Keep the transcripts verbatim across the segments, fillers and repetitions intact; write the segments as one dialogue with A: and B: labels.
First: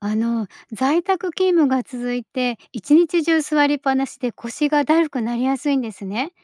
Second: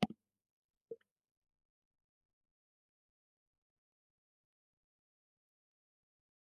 A: あの、在宅勤務が続いて、一日中座りっぱなしで腰がだるくなりやすいんですね。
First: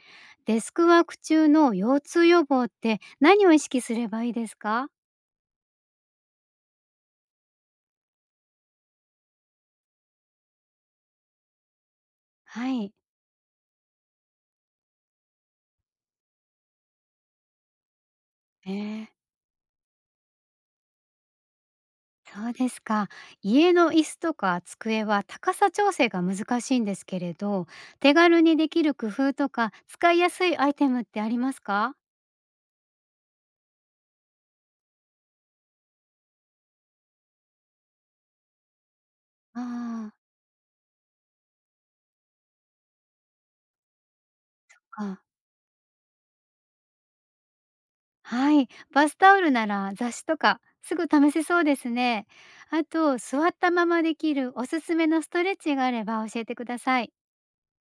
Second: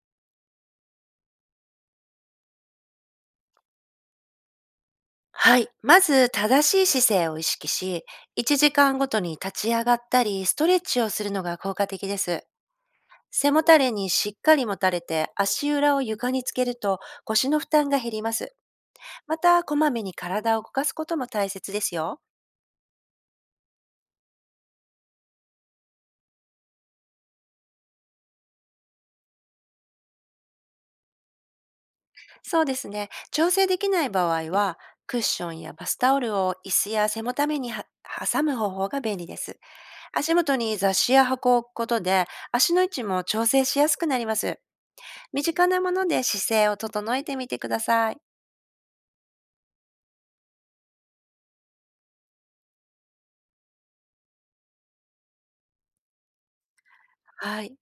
A: デスクワーク中の腰痛予防って何を意識すればいいですか？
B: はい。まず、正しい姿勢を意識し、いちじかんごとに立ち上がったり、ストレッチをするのが効果的です。
A: はい。
B: 背もたれにしっかりもたれて、足裏を床につけると腰の負担が減ります。
A: えー、
B: また、こまめに体を動かすことも大切ですよ。
A: そうですか。家の椅子とか机は高さ調整が難しいんですけれど、手軽にできる工夫とか使いやすいアイテムってありますか？
B: そうですね。調整できない場合は、クッションやバスタオルを椅子や背もたれには挟む方法が便利です。
A: あ
B: 足元に雑誌や箱を置くことで、足の位置も調整しやすくなります。
A: あー、
B: 身近なもので姿勢を整えてみてください。
A: はい、バスタオルなら雑誌とかすぐ試せそうですね。あと、座ったままできるおすすめのストレッチがあれば教えてください。
B: はい。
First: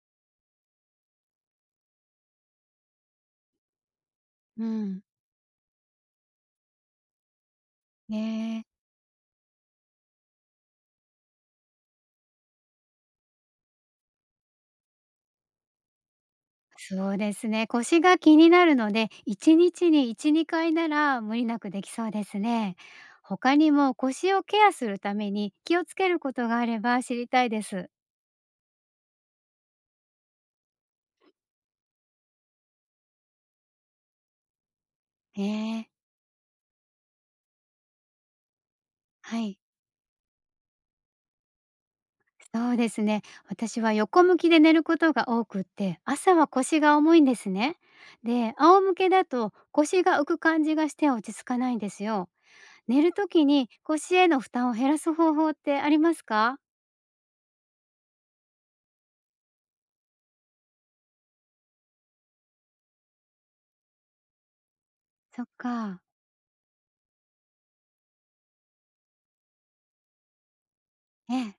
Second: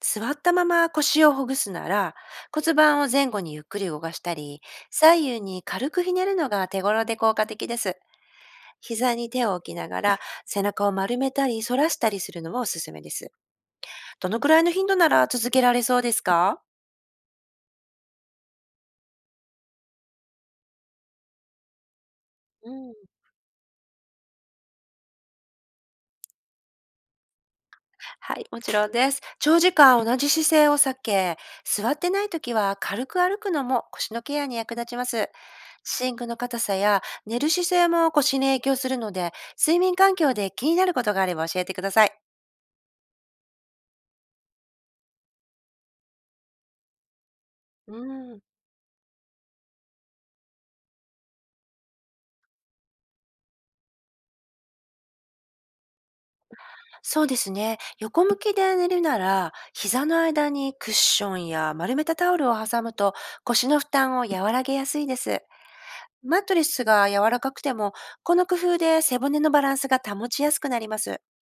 B: 座ったまま腰をほぐすなら、骨盤を前後にゆっくり動かしたり、
A: うん。
B: 左右に軽くひねるのが手頃で効果的です。
A: ねえ、
B: 膝に手を置きながら、背中を丸めたり反らしたりするのもおすすめです。どのくらいの頻度なら続けられそうですか？
A: そうですね。腰が気になるので、いちにちにいち、にかいなら無理なくできそうです
B: う
A: ね。
B: ん。
A: 他にも腰をケアするために気をつけることがあれば知りたいです。
B: はい、もちろんです。長時間同じ姿勢を避け、座ってない時は軽く歩くのも腰のケアに役立ちます。
A: ええ、
B: 寝具の硬さや寝る姿勢も腰に影響するので、
A: はい。
B: 睡眠環境で気になることがあれば教えてください。
A: そうですね。私は横向きで寝ることが多くって、朝は腰が重いんですね。
B: うん、
A: で、仰向けだと腰が浮く感じがして落ち着かないんですよ。寝るときに腰への負担を減らす方法ってありますか？
B: そうですね。横向きで寝るなら、膝の間にクッションや丸めたタオルを挟むと腰の負担を和らげやすいで
A: そ
B: す。
A: っか。
B: マットレスが柔らかくても、この工夫で背骨のバランスが保ちやすくなります。
A: ええ、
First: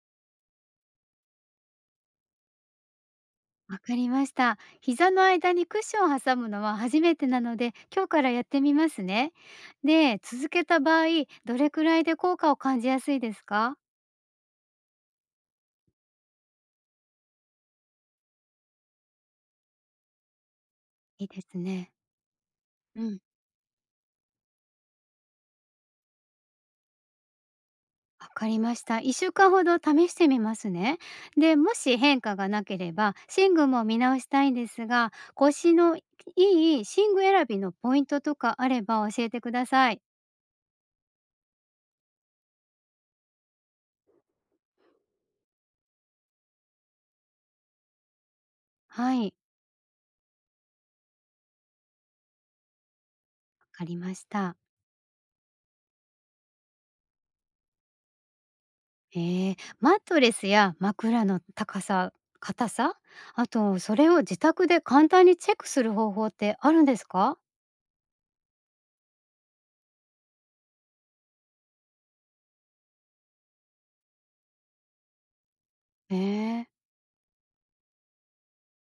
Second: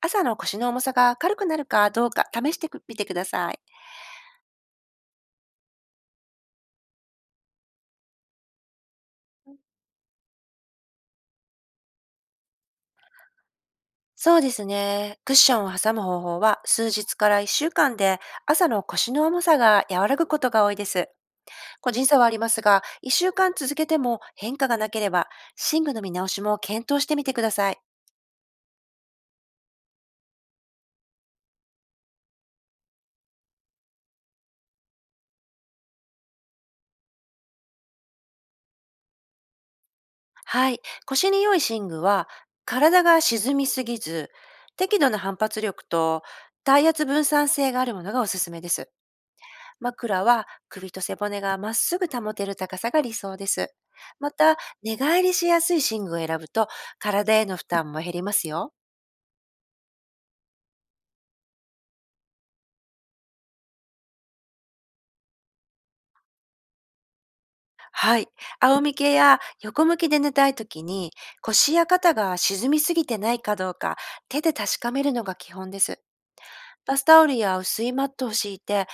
B: 朝の腰の重さが軽くなるかどうか試してみてください。
A: わかりました。膝の間にクッションを挟むのは初めてなので、今日からやってみますね。で、続けた場合、どれくらいで効果を感じやすいですか？
B: そうですね。クッションを挟む方法は数日からいっしゅうかんで朝の腰の重さが和らぐことが多いです。
A: いいです
B: 個
A: ね。
B: 人差はありますが、
A: うん。
B: いっしゅうかん続けても変化がなければ、寝具の見直しも検討してみてください。
A: わかりました。いっしゅうかんほど試してみますね。で、もし変化がなければ、寝具も見直したいんですが、腰のいい寝具選びのポイントとかあれば教えてください。
B: はい。腰に良い寝具は、体が沈みすぎず、適度な反発力と体圧分散性があるものがおすすめです。
A: はい、わ
B: 枕は首と背骨がまっすぐ保てる高さが理想です。
A: かりまし
B: ま
A: た。
B: た、寝返りしやすい寝具を選ぶと体への負担も減りますよ。
A: えー、マットレスや枕の高さ、硬さ、あとそれを自宅で簡単にチェックする方法ってあるんですか？
B: はい。仰向けや横向きで寝たい時に腰や肩が沈みすぎてないかどうか手で確かめるのが基本です。
A: えー、
B: バスタオルや薄いマットを敷いて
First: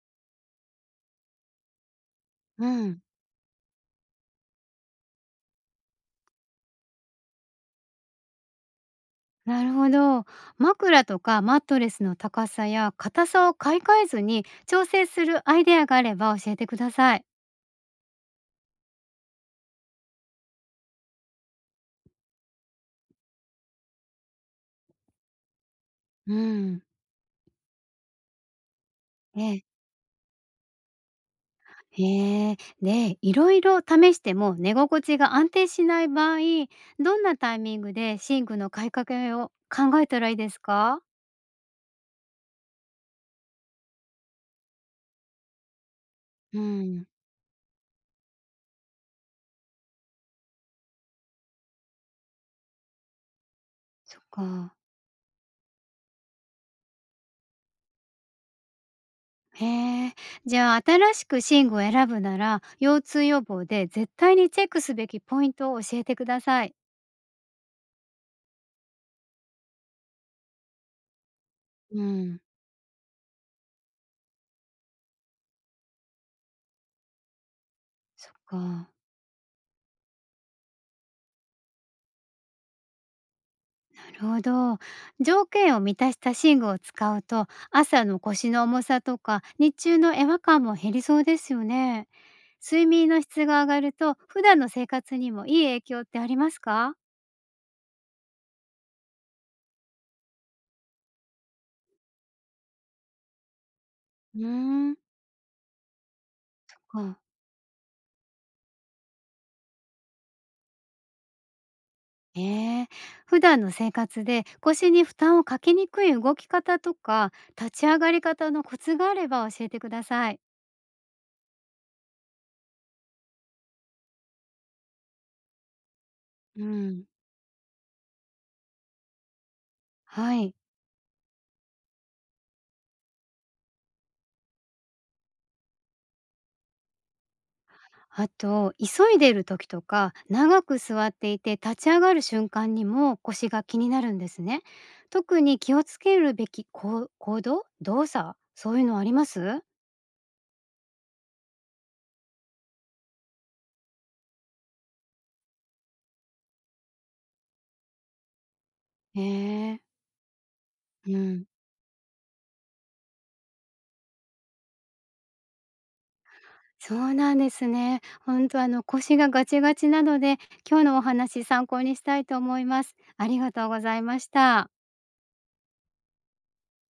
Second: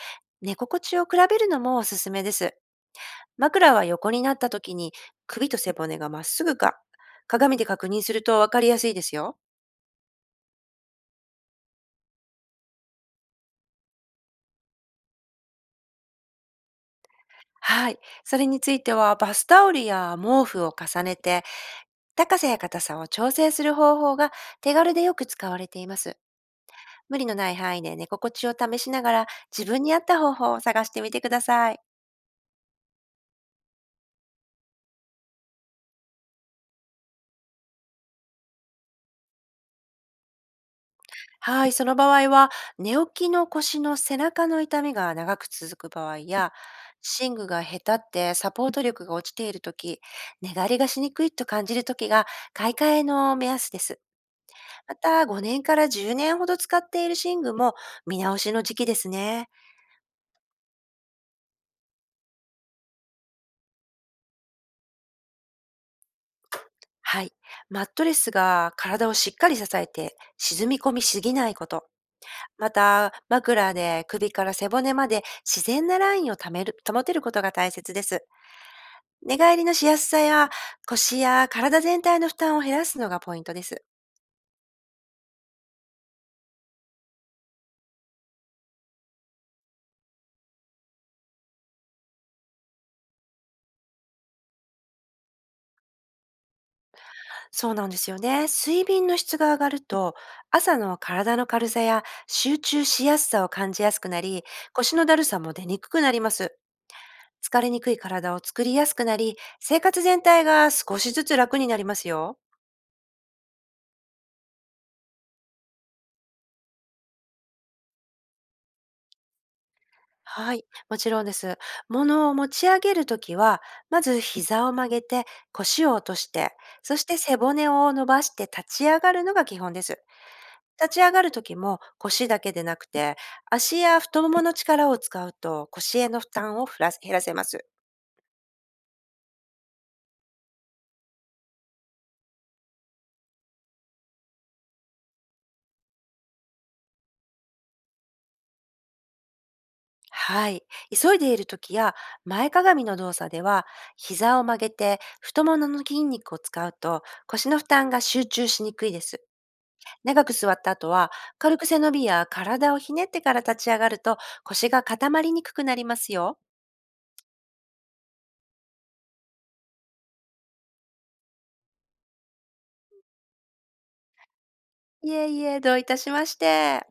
B: 寝心地を比べるのもおすすめです。
A: うん。
B: 枕は横になった時に首と背骨がまっすぐか鏡で確認するとわかりやすいですよ。
A: なるほど。枕とかマットレスの高さや硬さを買い替えずに調整するアイデアがあれば教えてください。
B: はい。それについては、バスタオルや毛布を重ねて、高さや硬さを調整する方法が手軽でよく使われています。
A: うん。
B: 無理のない範囲で寝心地を試しながら、
A: ええ、
B: 自分に合った方法を探してみてください。
A: へえ。で、いろいろ試しても寝心地が安定しない場合、どんなタイミングで寝具の買いかけを考えたらいいですか？
B: はい。その場合は、寝起きの腰の背中の痛みが長く続く場合や、
A: うん。
B: 寝具が下手ってサポート力が落ちているとき、寝返りがしにくいと感じるときが、買い替えの目安です。
A: そっか。
B: また、ごねんからじゅうねんほど使っている寝具も見直しの時期ですね。
A: へえ。じゃあ、新しく寝具を選ぶなら、腰痛予防で絶対にチェックすべきポイントを教えてください。
B: はい。マットレスが体をしっかり支えて沈み込みすぎないこと。
A: うん。
B: また、枕で首から背骨まで自然なラインをためる保てることが大切です。
A: そっか。
B: 寝返りのしやすさや腰や体全体の負担を減らすのがポイントです。
A: なるほど。条件を満たした寝具を使うと、朝の腰の重さとか、日中の違和感も減りそうですよね。睡眠の質が上がると、普段の生活にもいい影響ってありますか？
B: そうなんですよね。睡眠の質が上がると、朝の体の軽さや集中しやすさを感じやすくな
A: うー
B: り、腰
A: ん。
B: のだるさも出にくくなります。
A: う。
B: 疲れにくい体を作りやすくなり、生活全体が少しずつ楽になりますよ。
A: ええ。普段の生活で腰に負担をかけにくい動き方とか立ち上がり方のコツがあれば教えてください。
B: はい、もちろんです。物を持ち上げるときは、まず膝を曲げて、腰を落として、
A: う
B: そ
A: ん。
B: して背骨を伸ばして立ち上がるのが基本です。
A: はい。
B: 立ち上がるときも腰だけでなくて、足や太ももの力を使うと腰への負担をふら減らせます。
A: あと、急いでいる時とか、長く座っていて立ち上がる瞬間にも腰が気になるんですね。特に気をつけるべき行行動動作そういうのあります？
B: はい。急いでいる時や前かがみの動作では、膝を曲げて太ももの筋肉を使うと腰の負担が集中しにくいで
A: え
B: す。
A: え。
B: 長く座った後は、
A: うん。
B: 軽く背伸びや体をひねってから立ち上がると腰が固まりにくくなりますよ。
A: そうなんですね。本当あの腰がガチガチなので、今日のお話参考にしたいと思います。ありがとうございました。
B: いえいえ、どういたしまして。